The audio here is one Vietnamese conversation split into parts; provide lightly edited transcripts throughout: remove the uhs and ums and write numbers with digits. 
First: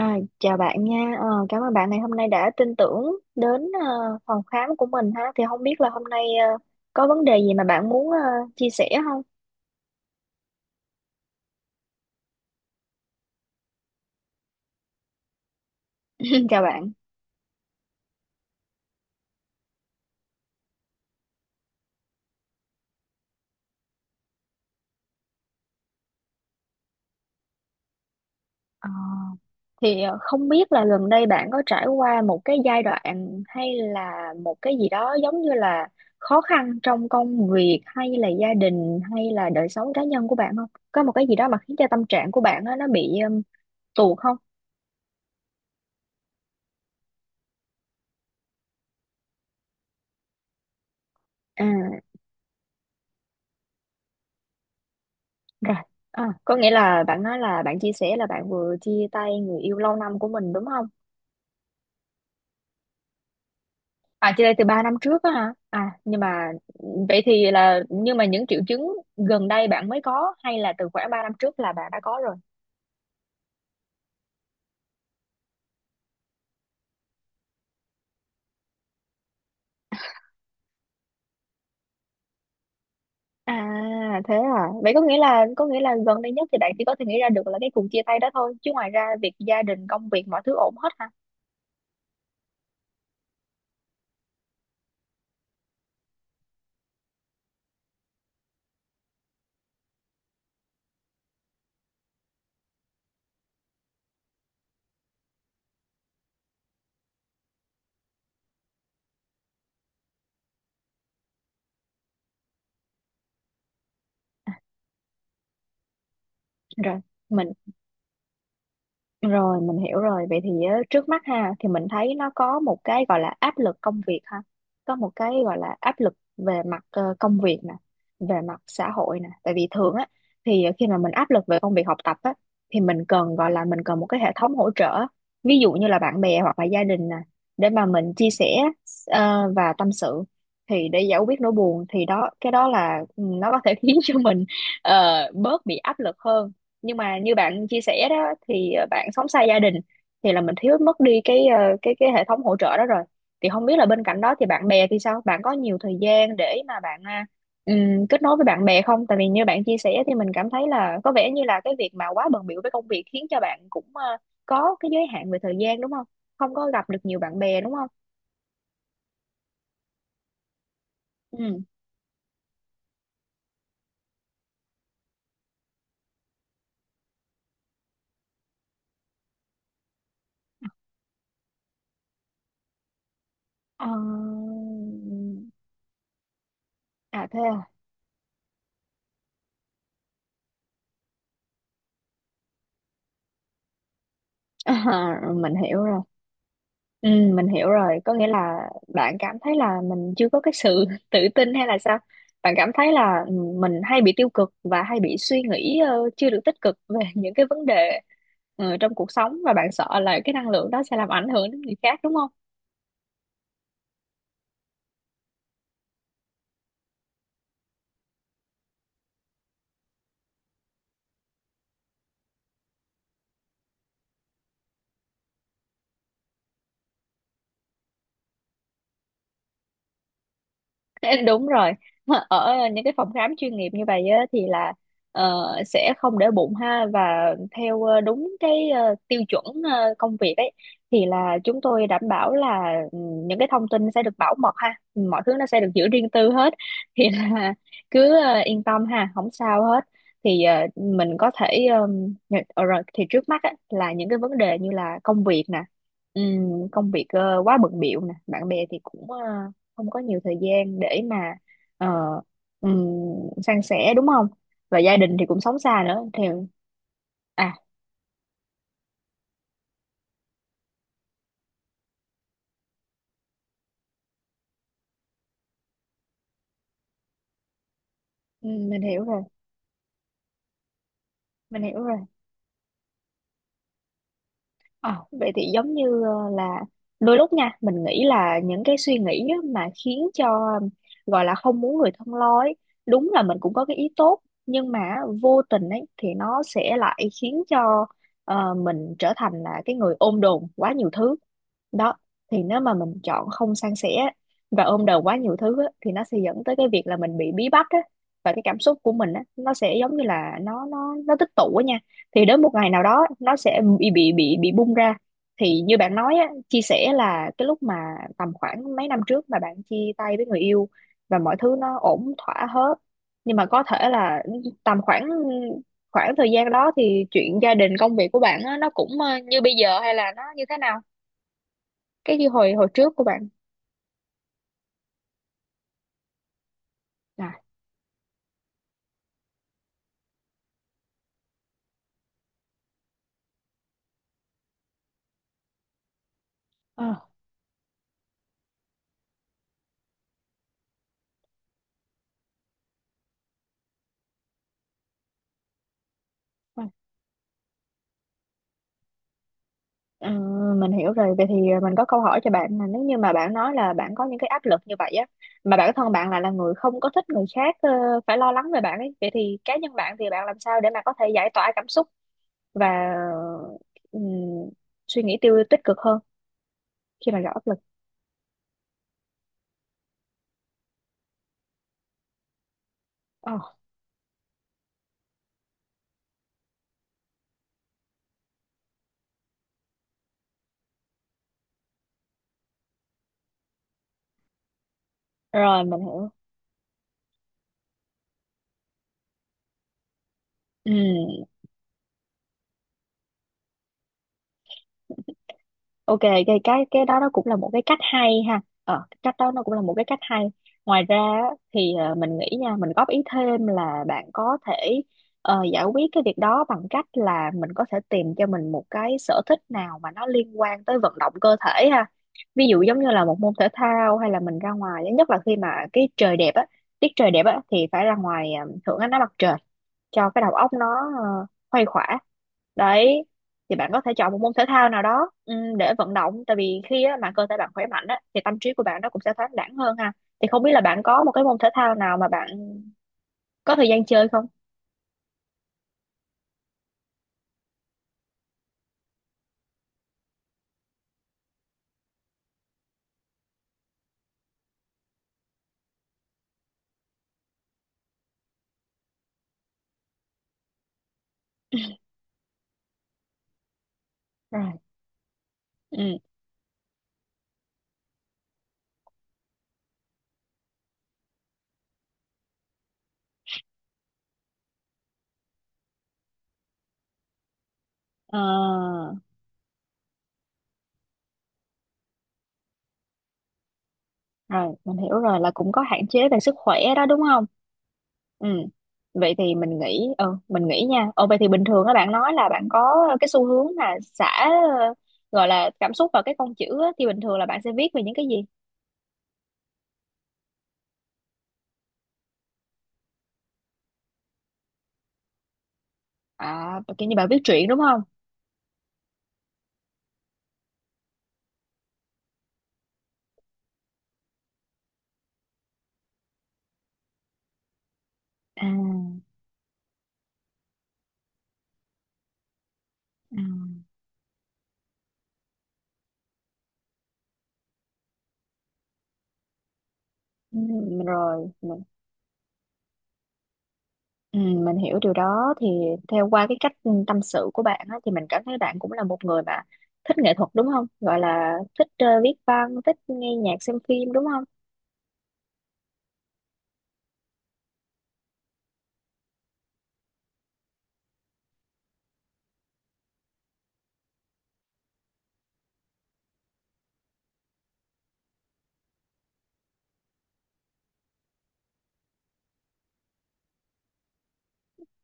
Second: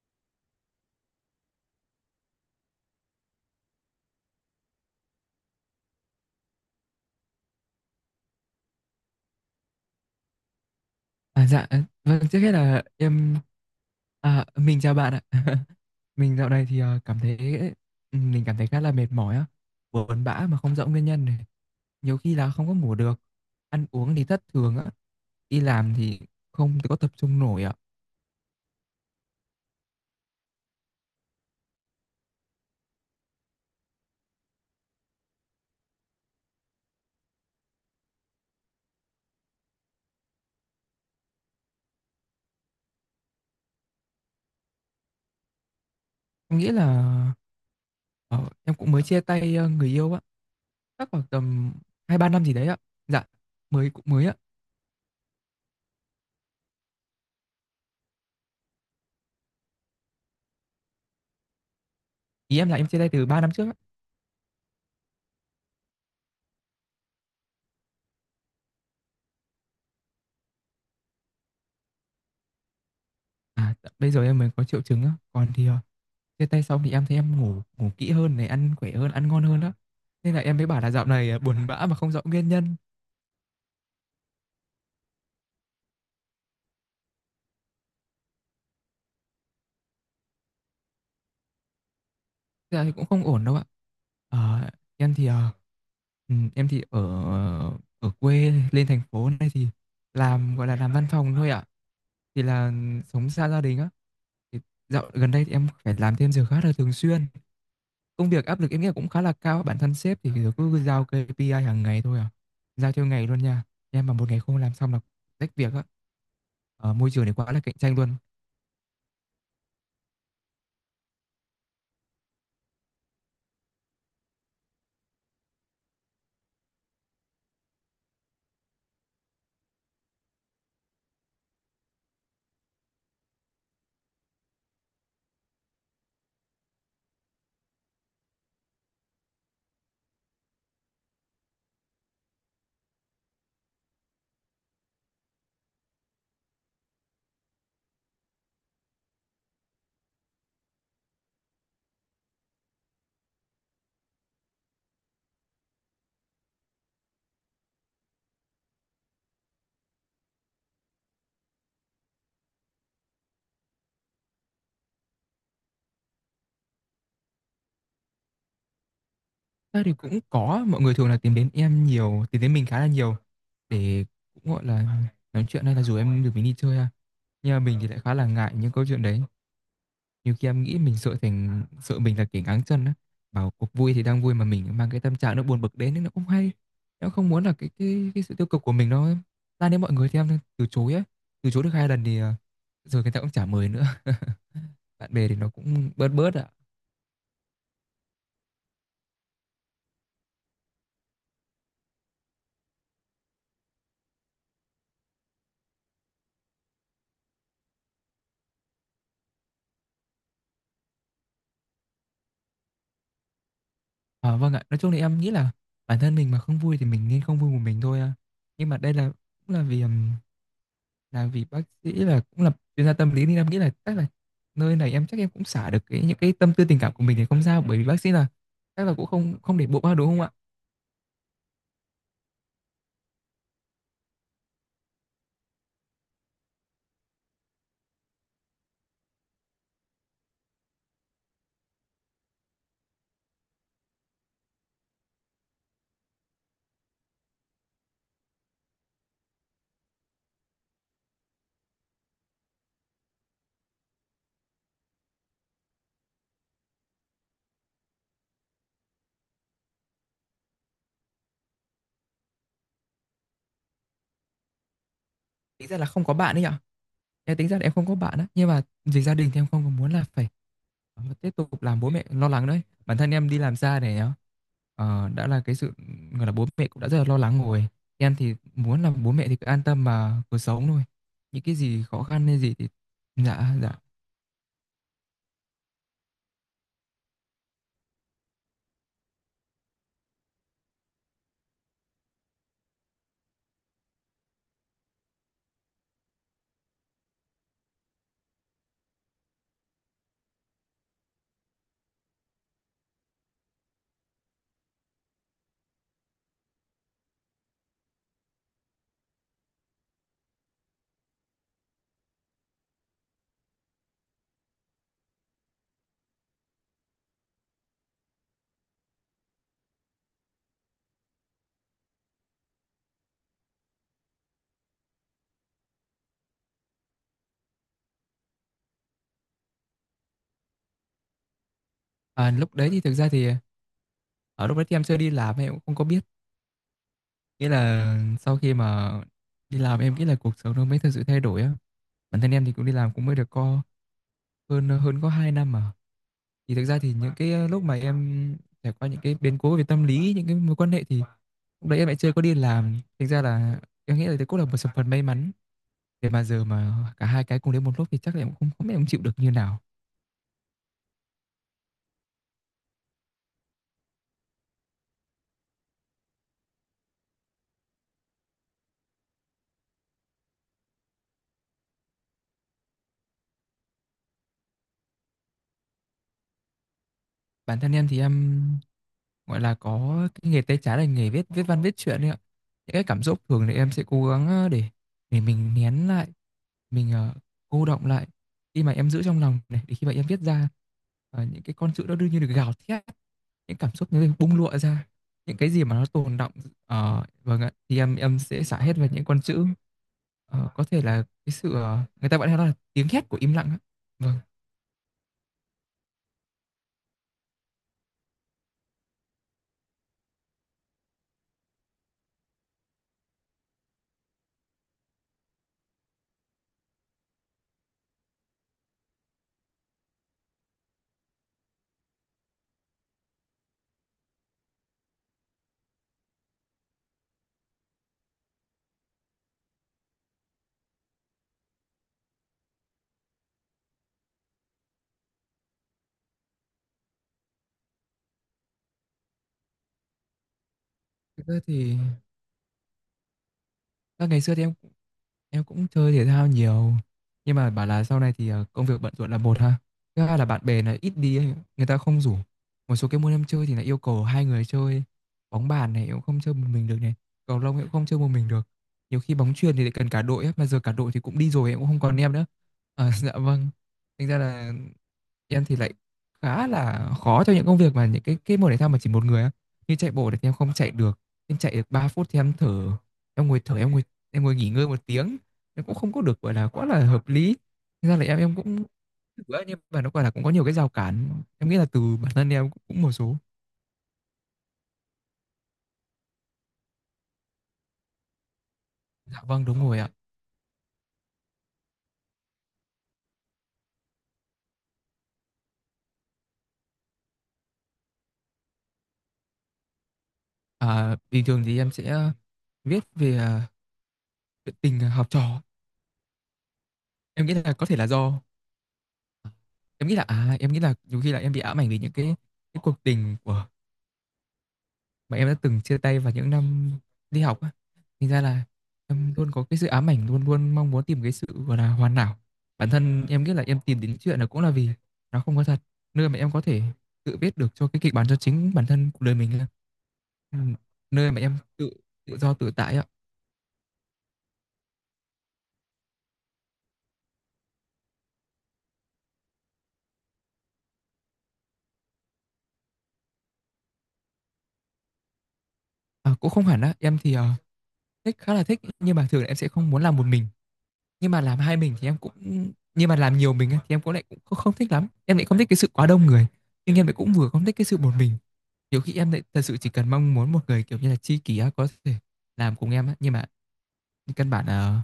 Chào bạn nha. Ờ, cảm ơn bạn ngày hôm nay đã tin tưởng đến phòng khám của mình ha. Thì không biết là hôm nay có vấn đề gì mà bạn muốn chia sẻ không? À, dạ, ờ, vâng, trước hết là mình chào bạn ạ. Mình dạo Chào này thì bạn. ờ, cảm thấy, ừ, mình cảm thấy khá là mệt mỏi á, buồn bã mà không rõ nguyên nhân này. Nhiều khi là không có ngủ được, ăn uống thì thất thường á, đi làm thì không có tập trung nổi ạ. Ờ, không biết là gần đây bạn có trải qua một cái giai đoạn hay là một cái gì đó giống như là khó khăn trong công việc hay là gia đình hay là đời sống cá nhân của bạn không? Có một cái gì đó mà khiến cho tâm trạng của bạn á, nó bị tuột không? Em nghĩ là ờ, em cũng mới chia tay người yêu á, chắc khoảng tầm À. hai ba năm gì đấy ạ. Dạ, mới cũng mới ạ. Rồi, à, có nghĩa là bạn nói là bạn chia sẻ là bạn vừa chia tay người yêu lâu năm của mình đúng không? Ý em là em chia tay từ 3 năm trước á. À, chia tay từ 3 năm trước á hả? À, nhưng mà vậy thì là nhưng mà những triệu chứng gần đây bạn mới có hay là từ khoảng 3 năm trước là bạn đã có rồi? Bây giờ em mới có triệu chứng á, còn chia tay xong thì em thấy em ngủ ngủ kỹ hơn này, ăn khỏe hơn, ăn ngon hơn đó. Nên là em mới bảo là dạo này à, buồn bã mà không rõ nguyên nhân. À, thế à. Vậy có nghĩa là gần đây nhất thì bạn chỉ có thể nghĩ ra được là cái cuộc chia tay đó thôi, chứ ngoài ra việc gia đình, công việc mọi thứ ổn hết hả? Thế là thì cũng không ổn đâu ạ. Ờ, em thì ờ, ừ, em thì ở ở quê lên thành phố này thì làm gọi là làm văn phòng thôi ạ. Thì là ừ, Sống xa gia đình á. Thì dạo gần đây thì em phải làm thêm giờ khá là thường xuyên. Công việc áp lực em nghĩ là cũng khá là cao. Bản thân sếp thì cứ giao KPI hàng ngày thôi à. Giao theo ngày luôn nha. Em mà một ngày À, không làm xong là rách việc á. Ờ, rồi, môi trường này mình quá là cạnh tranh luôn. Rồi mình hiểu rồi. Vậy thì á, trước mắt ha thì mình thấy nó có một cái gọi là áp lực công việc ha. Có một cái gọi là áp lực về mặt công việc nè, về mặt xã hội nè. Tại vì thường á thì khi mà mình áp lực về công việc học tập á thì mình cần một cái hệ thống hỗ trợ. Ví dụ như là bạn bè hoặc là gia đình nè để mà mình chia sẻ và tâm sự thì để giải quyết nỗi buồn thì đó cái đó là ừ, nó có thể khiến cho mình ờ, bớt bị áp lực hơn, nhưng mà như bạn chia sẻ đó thì bạn sống xa gia đình thì là mình thiếu mất đi cái cái hệ thống hỗ trợ đó rồi. Thì không biết là bên cạnh đó thì bạn bè thì sao, bạn có nhiều thời gian để mà bạn kết nối với bạn bè không? Tại vì như bạn chia sẻ thì mình cảm thấy là có vẻ như là cái việc mà quá bận bịu với công việc khiến cho bạn cũng có cái giới hạn về thời gian đúng không, không có gặp được nhiều bạn bè đúng không? Thế thì cũng có mọi người thường là tìm đến Ừ. em nhiều, tìm đến mình khá là nhiều để cũng gọi là nói chuyện hay là rủ em được mình đi chơi ha. Nhưng mà mình thì lại khá là ngại những câu chuyện đấy. Nhiều khi em nghĩ mình sợ thành sợ mình là kẻ ngáng chân á. Bảo cuộc Ờ, vui thì đang vui mà mình mang cái tâm trạng nó buồn bực đến nên nó không hay. Em à không thế muốn là à, cái sự tiêu cực của mình nó lan đến mọi người thì em từ chối á. Từ chối được hai lần rồi người ta cũng chả mời nữa. Bạn bè thì nó mình hiểu cũng rồi. bớt bớt ạ. Ừ, mình hiểu rồi, có nghĩa là bạn cảm thấy là mình chưa có cái sự tự tin hay là sao? Bạn cảm thấy là ừ, mình hay bị tiêu cực và hay bị suy nghĩ chưa được tích cực về những cái vấn đề trong cuộc sống, và bạn sợ là cái năng lượng đó sẽ làm ảnh hưởng đến người khác đúng không? À, vâng ạ, nói chung là em nghĩ là bản thân mình mà không vui thì mình nên không vui một mình thôi à. Nhưng mà đây là cũng là vì làm vì bác sĩ là cũng là chuyên gia tâm lý nên em nghĩ là chắc là nơi này em chắc em cũng xả được cái những cái tâm tư tình cảm của mình thì không sao bởi vì bác sĩ là chắc là cũng không không để bụng ba đúng không ạ. Đúng rồi, ở những cái phòng khám chuyên nghiệp như vậy á, thì là ờ, sẽ không để bụng ha, và theo đúng cái tiêu chuẩn công việc ấy thì là chúng tôi đảm bảo là ừ, những cái thông tin sẽ được bảo mật ha, mọi thứ nó sẽ được giữ riêng tư hết. Thì là cứ yên tâm ha, không sao hết. Thì mình có thể rồi thì trước mắt á, là những cái vấn đề như là công việc nè, công việc quá bận bịu nè, bạn bè thì cũng không có nhiều thời gian để mà ờ, ừm, san sẻ đúng không, và gia đình thì cũng sống Tính ra xa là nữa không có thì bạn đấy nhở, em tính à, ra là em không có bạn á, nhưng mà vì gia đình thì em không có muốn là phải tiếp tục làm bố mẹ lo lắng đấy, bản thân em đi làm xa này nhá. Đã là cái sự gọi là bố mẹ cũng đã rất là lo lắng rồi, em thì mình muốn là hiểu bố rồi, mẹ thì cứ an tâm mà cuộc sống thôi. Những cái mình hiểu gì rồi. khó khăn hay gì thì dạ dạ. Ờ, vậy thì giống như ờ, là đôi lúc nha mình nghĩ là những cái suy nghĩ á mà khiến cho ờ, gọi là không muốn người thân lo ấy, đúng là mình cũng có cái ý tốt, nhưng mà vô tình ấy thì nó sẽ lại khiến cho mình trở thành là cái người ôm đồm quá nhiều thứ đó. Thì nếu mà mình chọn không san sẻ và ôm đồm quá nhiều thứ á, thì nó sẽ dẫn tới cái việc là mình bị bí bách á, và cái cảm xúc của mình á, nó sẽ giống như là nó tích tụ á nha, thì đến một ngày nào đó nó sẽ bị bung ra. Thì như bạn nói á, chia sẻ là cái lúc mà tầm khoảng mấy năm trước mà bạn chia tay với người yêu và mọi thứ nó ổn thỏa hết, nhưng mà có thể là tầm khoảng khoảng thời gian đó thì chuyện gia đình công việc của bạn á, nó cũng như bây giờ hay là nó như thế nào, cái như À, hồi lúc hồi đấy thì trước thực của ra thì bạn. ở lúc đấy thì em chưa đi làm em cũng không có biết, à, nghĩa là sau khi mà đi làm em nghĩ là cuộc sống nó mới thực sự thay đổi á. Bản thân em thì cũng đi làm cũng mới được có hơn hơn có 2 năm mà. Thì thực ra thì ờ, những cái lúc mà em trải qua những cái biến cố về tâm lý, những cái mối quan hệ thì lúc đấy em lại chưa có đi làm, thành ra là em nghĩ là đấy cũng là một sự phần may mắn, để mà giờ mà cả hai cái cùng đến một lúc thì chắc là em cũng không không biết em chịu được như nào. Ờ, mình hiểu rồi. Vậy thì mình có câu hỏi cho bạn là nếu như mà bạn nói là bạn có những cái áp lực như vậy á, mà bản thân bạn lại là người không có thích người khác phải lo lắng về bạn ấy, vậy thì cá nhân bạn thì bạn làm sao để mà có thể giải tỏa cảm xúc và ừm, suy nghĩ tích cực hơn khi mà gặp áp lực? Bản thân em thì em gọi là có cái nghề tay trái là nghề viết viết văn viết truyện đấy ạ. Những cái cảm xúc Ờ, thường thì em sẽ cố gắng để mình nén lại, mình cô đọng lại, khi mà em giữ trong lòng này để khi mà em viết ra những cái con chữ đó đương nhiên được gào thét, những cảm xúc nó bung lụa ra, những cái Rồi, gì mà mình nó hiểu. tồn đọng. Vâng ạ, thì em sẽ xả hết vào những con chữ. Ờ, có Ừ. thể là cái sự người ta gọi nó là tiếng hét của im lặng á. Vâng, Ok, cái đó nó cũng là một cái cách hay ha. Ờ, cái cách đó nó cũng là một cái cách hay. Ngoài ra á, thì mình nghĩ nha, mình góp ý thêm là bạn có thể giải quyết cái việc đó bằng cách là mình có thể tìm cho mình một cái sở thích nào mà nó liên quan tới vận động cơ thể ha. Ví dụ giống như là một môn thể thao, hay là mình ra ngoài, nhất là khi mà cái trời đẹp á, tiết trời đẹp á thì phải ra ngoài hưởng ánh nắng mặt trời cho cái đầu óc nó ờ, khuây khỏa đấy. Thì bạn có thể chọn một môn thể thao nào đó để vận động, tại vì khi á, mà cơ thể bạn khỏe mạnh á, thì tâm trí của bạn nó cũng sẽ thoáng đãng hơn ha. Thì không biết là bạn có một thực cái ra môn thể thao thì nào mà bạn có thời gian à, chơi ngày không? xưa thì em cũng chơi thể thao nhiều nhưng mà bảo là sau này thì công việc bận rộn là một ha. Thứ hai là bạn bè là ít đi ấy, người ta không rủ. Một số cái môn em chơi thì lại yêu cầu hai người chơi. Bóng bàn này em cũng không chơi một mình được này, cầu lông em cũng không chơi một mình được. Nhiều khi bóng chuyền thì lại cần cả đội ấy, mà giờ cả đội thì cũng đi rồi em cũng không còn em nữa. À, dạ vâng. Thành ra À, là em thì lại ừ khá là khó cho những công việc mà những cái môn thể thao mà chỉ một người á, như chạy bộ thì em không chạy được, em chạy được 3 phút thì em thở, em ngồi thở, em ngồi nghỉ ngơi 1 tiếng em cũng không có được gọi là quá là hợp lý. Thế ra là Ờ, em cũng thử á, nhưng mà nó gọi là cũng có nhiều cái rào cản, em nghĩ là từ bản thân em cũng một số. Rồi, mình hiểu rồi là cũng có hạn chế về sức khỏe đó đúng không? Ừ. Vậy Dạ thì vâng đúng rồi ạ. Mình nghĩ nha. Ồ vậy thì bình thường các bạn nói là bạn có cái xu hướng là xả ờ, gọi là cảm xúc vào cái con chữ á, thì bình thường là bạn sẽ viết về những cái gì? À, bình thường thì em sẽ viết về à, chuyện tình học trò. À kiểu như bạn viết Em nghĩ truyện là đúng có thể không? là do em nghĩ là nhiều khi là em bị ám ảnh vì những cái cuộc tình của mà em đã từng chia tay vào những năm đi học á, thành ra là À, em luôn có cái sự ám ảnh, luôn luôn mong muốn tìm cái sự gọi là hoàn hảo. Bản thân à, em nghĩ là em tìm đến chuyện là cũng là vì nó không có thật, nơi mà em có thể tự viết được cho cái kịch bản cho chính bản thân cuộc đời mình á. ừ, Ừ, nơi mà rồi em mình, tự tự do tự tại ạ. ừ, mình hiểu điều đó. Thì theo qua cái cách tâm sự của bạn á, thì mình cảm thấy bạn cũng là một người mà thích nghệ thuật đúng không? Gọi là thích viết văn, thích nghe nhạc, xem phim đúng không? À, cũng không hẳn á, em thì thích khá là thích nhưng mà thường là em sẽ không muốn làm một mình, nhưng mà làm hai mình thì em cũng, nhưng mà làm nhiều mình á, thì em cũng lại cũng không thích lắm, em lại không thích cái sự quá đông người nhưng em lại cũng vừa không thích cái sự một mình. Nhiều khi em lại thật sự chỉ cần mong muốn một người, kiểu như là, tri kỷ á, có thể làm cùng em á, nhưng mà căn bản là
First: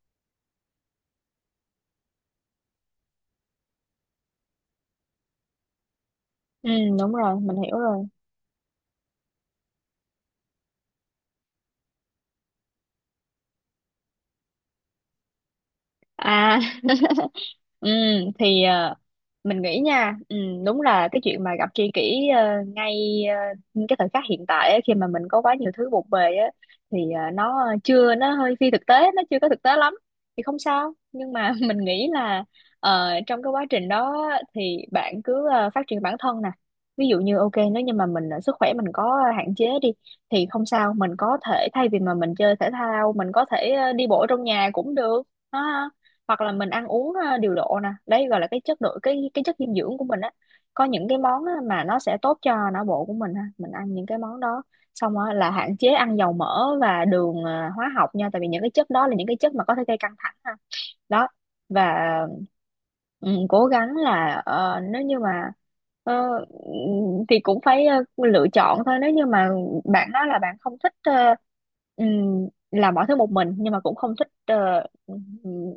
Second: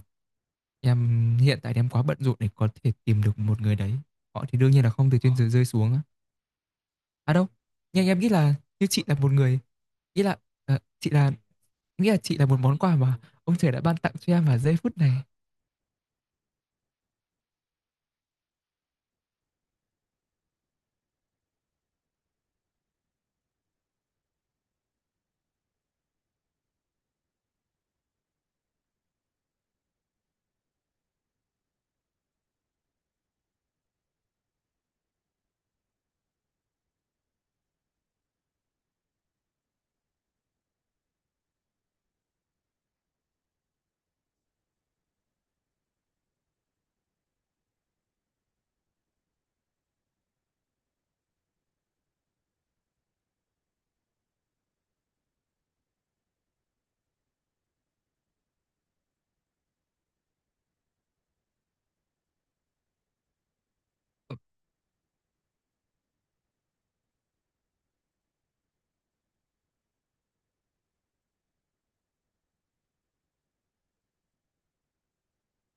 em hiện tại em quá bận rộn để có thể tìm được một người đấy. Họ thì đương nhiên là không từ trên trời rơi xuống á. Ừ, đúng À, rồi, đâu, mình hiểu rồi. nhưng em nghĩ là như chị là một người, ý là, ờ, chị là nghĩa là chị là một món quà mà ông trời đã ban tặng cho em vào giây phút này. À, Ừ, thì ờ, mình nghĩ nha ừ, đúng là cái chuyện mà gặp tri kỷ ngay cái thời khắc hiện tại ấy, khi mà mình có quá nhiều thứ bộn bề á thì ờ, nó chưa nó hơi phi thực tế, nó chưa có thực tế lắm, thì không sao. Nhưng mà mình nghĩ là trong cái quá trình đó á, thì bạn cứ phát triển bản thân nè. Ví dụ như ok, nếu như mà mình sức khỏe mình có hạn chế đi thì không sao, mình có thể thay vì mà mình chơi thể thao, mình có thể đi bộ trong nhà cũng được ha. Hoặc là mình ăn uống điều độ nè, đấy gọi là cái chất dinh dưỡng của mình á, có những cái món á, mà nó sẽ tốt cho não bộ của mình ha, mình ăn những cái món đó. Xong á, là hạn chế ăn dầu mỡ và đường hóa học nha, tại vì những cái chất đó là những cái chất mà có thể gây căng thẳng ha đó. Và ừ, cố gắng là ờ, nếu như mà ờ, thì cũng phải lựa chọn thôi. Nếu như mà bạn nói là bạn không thích làm mọi thứ một mình, nhưng mà cũng không thích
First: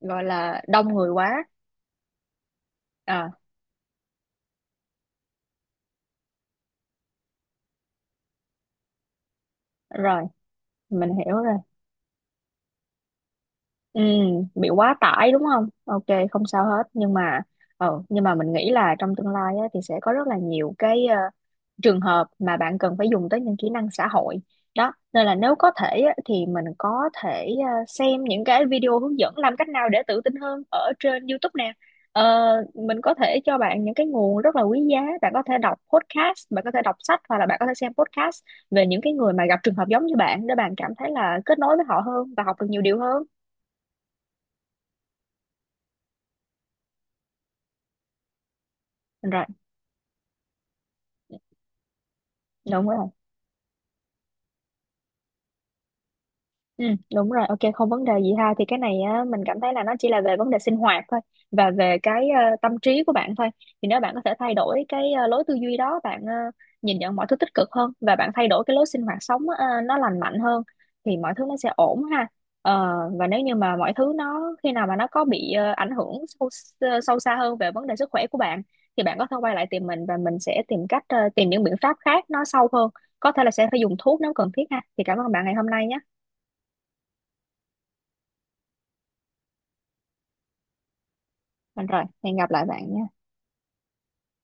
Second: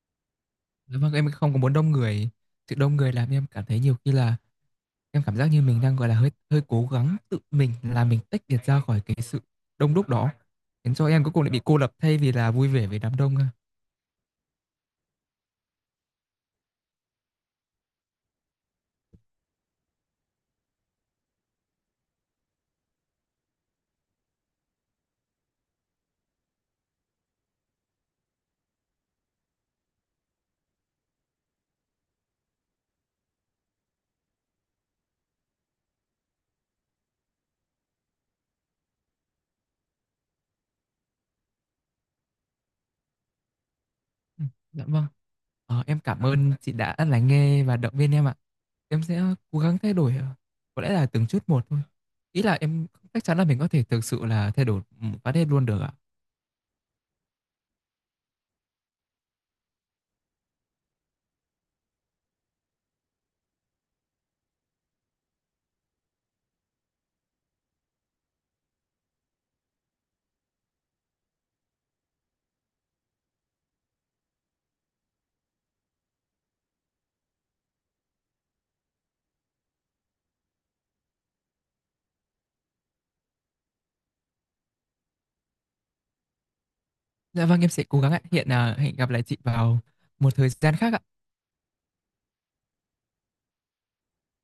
gọi là đông Dạ người vâng, em quá. không có muốn đông người, sự đông người làm à em cảm thấy nhiều khi là em cảm giác như mình đang, gọi là, hơi hơi cố gắng tự mình là mình tách biệt ra khỏi cái sự đông đúc Rồi đó, khiến cho mình em cuối hiểu cùng lại rồi. bị cô lập thay vì là vui vẻ với đám đông ha. Ừ, bị quá tải đúng không? Ok, không sao hết. Nhưng mà nhưng mà mình nghĩ là trong tương lai á, thì sẽ có rất là nhiều cái trường hợp mà bạn cần phải dùng tới những kỹ năng xã hội. Đó, nên là nếu có thể á, thì mình có thể xem những cái video hướng dẫn làm cách nào để tự tin hơn ở trên YouTube nè. Ờ, mình có thể cho bạn những cái nguồn rất là quý giá. Bạn có thể đọc podcast, bạn có thể đọc sách, hoặc là bạn có thể xem podcast về những cái người mà gặp trường hợp giống như bạn, để bạn cảm thấy là kết nối với họ hơn và học được nhiều điều hơn. Dạ vâng. Ờ, em cảm ơn chị đã lắng nghe và động viên em ạ. Em sẽ Rồi cố gắng thay đổi, có lẽ là từng chút một thôi. Ý là em đúng rồi chắc chắn là mình có thể thực sự là thay đổi, phát hết luôn được ạ. ừ, Đúng rồi, ok, không vấn đề gì ha. Thì cái này á, mình cảm thấy là nó chỉ là về vấn đề sinh hoạt thôi và về cái tâm trí của bạn thôi. Thì nếu bạn có thể thay đổi cái lối tư duy đó, bạn nhìn nhận mọi thứ tích cực hơn, và bạn thay đổi cái lối sinh hoạt sống nó lành mạnh hơn, thì mọi thứ nó sẽ ổn ha. Ờ, và nếu như mà mọi thứ nó khi nào mà nó có bị ảnh hưởng sâu, sâu xa hơn về vấn đề sức khỏe của bạn, thì bạn có thể quay lại tìm mình và mình sẽ tìm cách tìm những biện pháp khác nó sâu hơn, có thể là sẽ phải dùng thuốc nếu cần thiết ha. Thì cảm ơn bạn ngày hôm nay nhé. Dạ vâng, em sẽ cố gắng ạ. Hẹn gặp lại chị vào một thời gian khác ạ. Đúng rồi, hẹn gặp lại bạn nhé.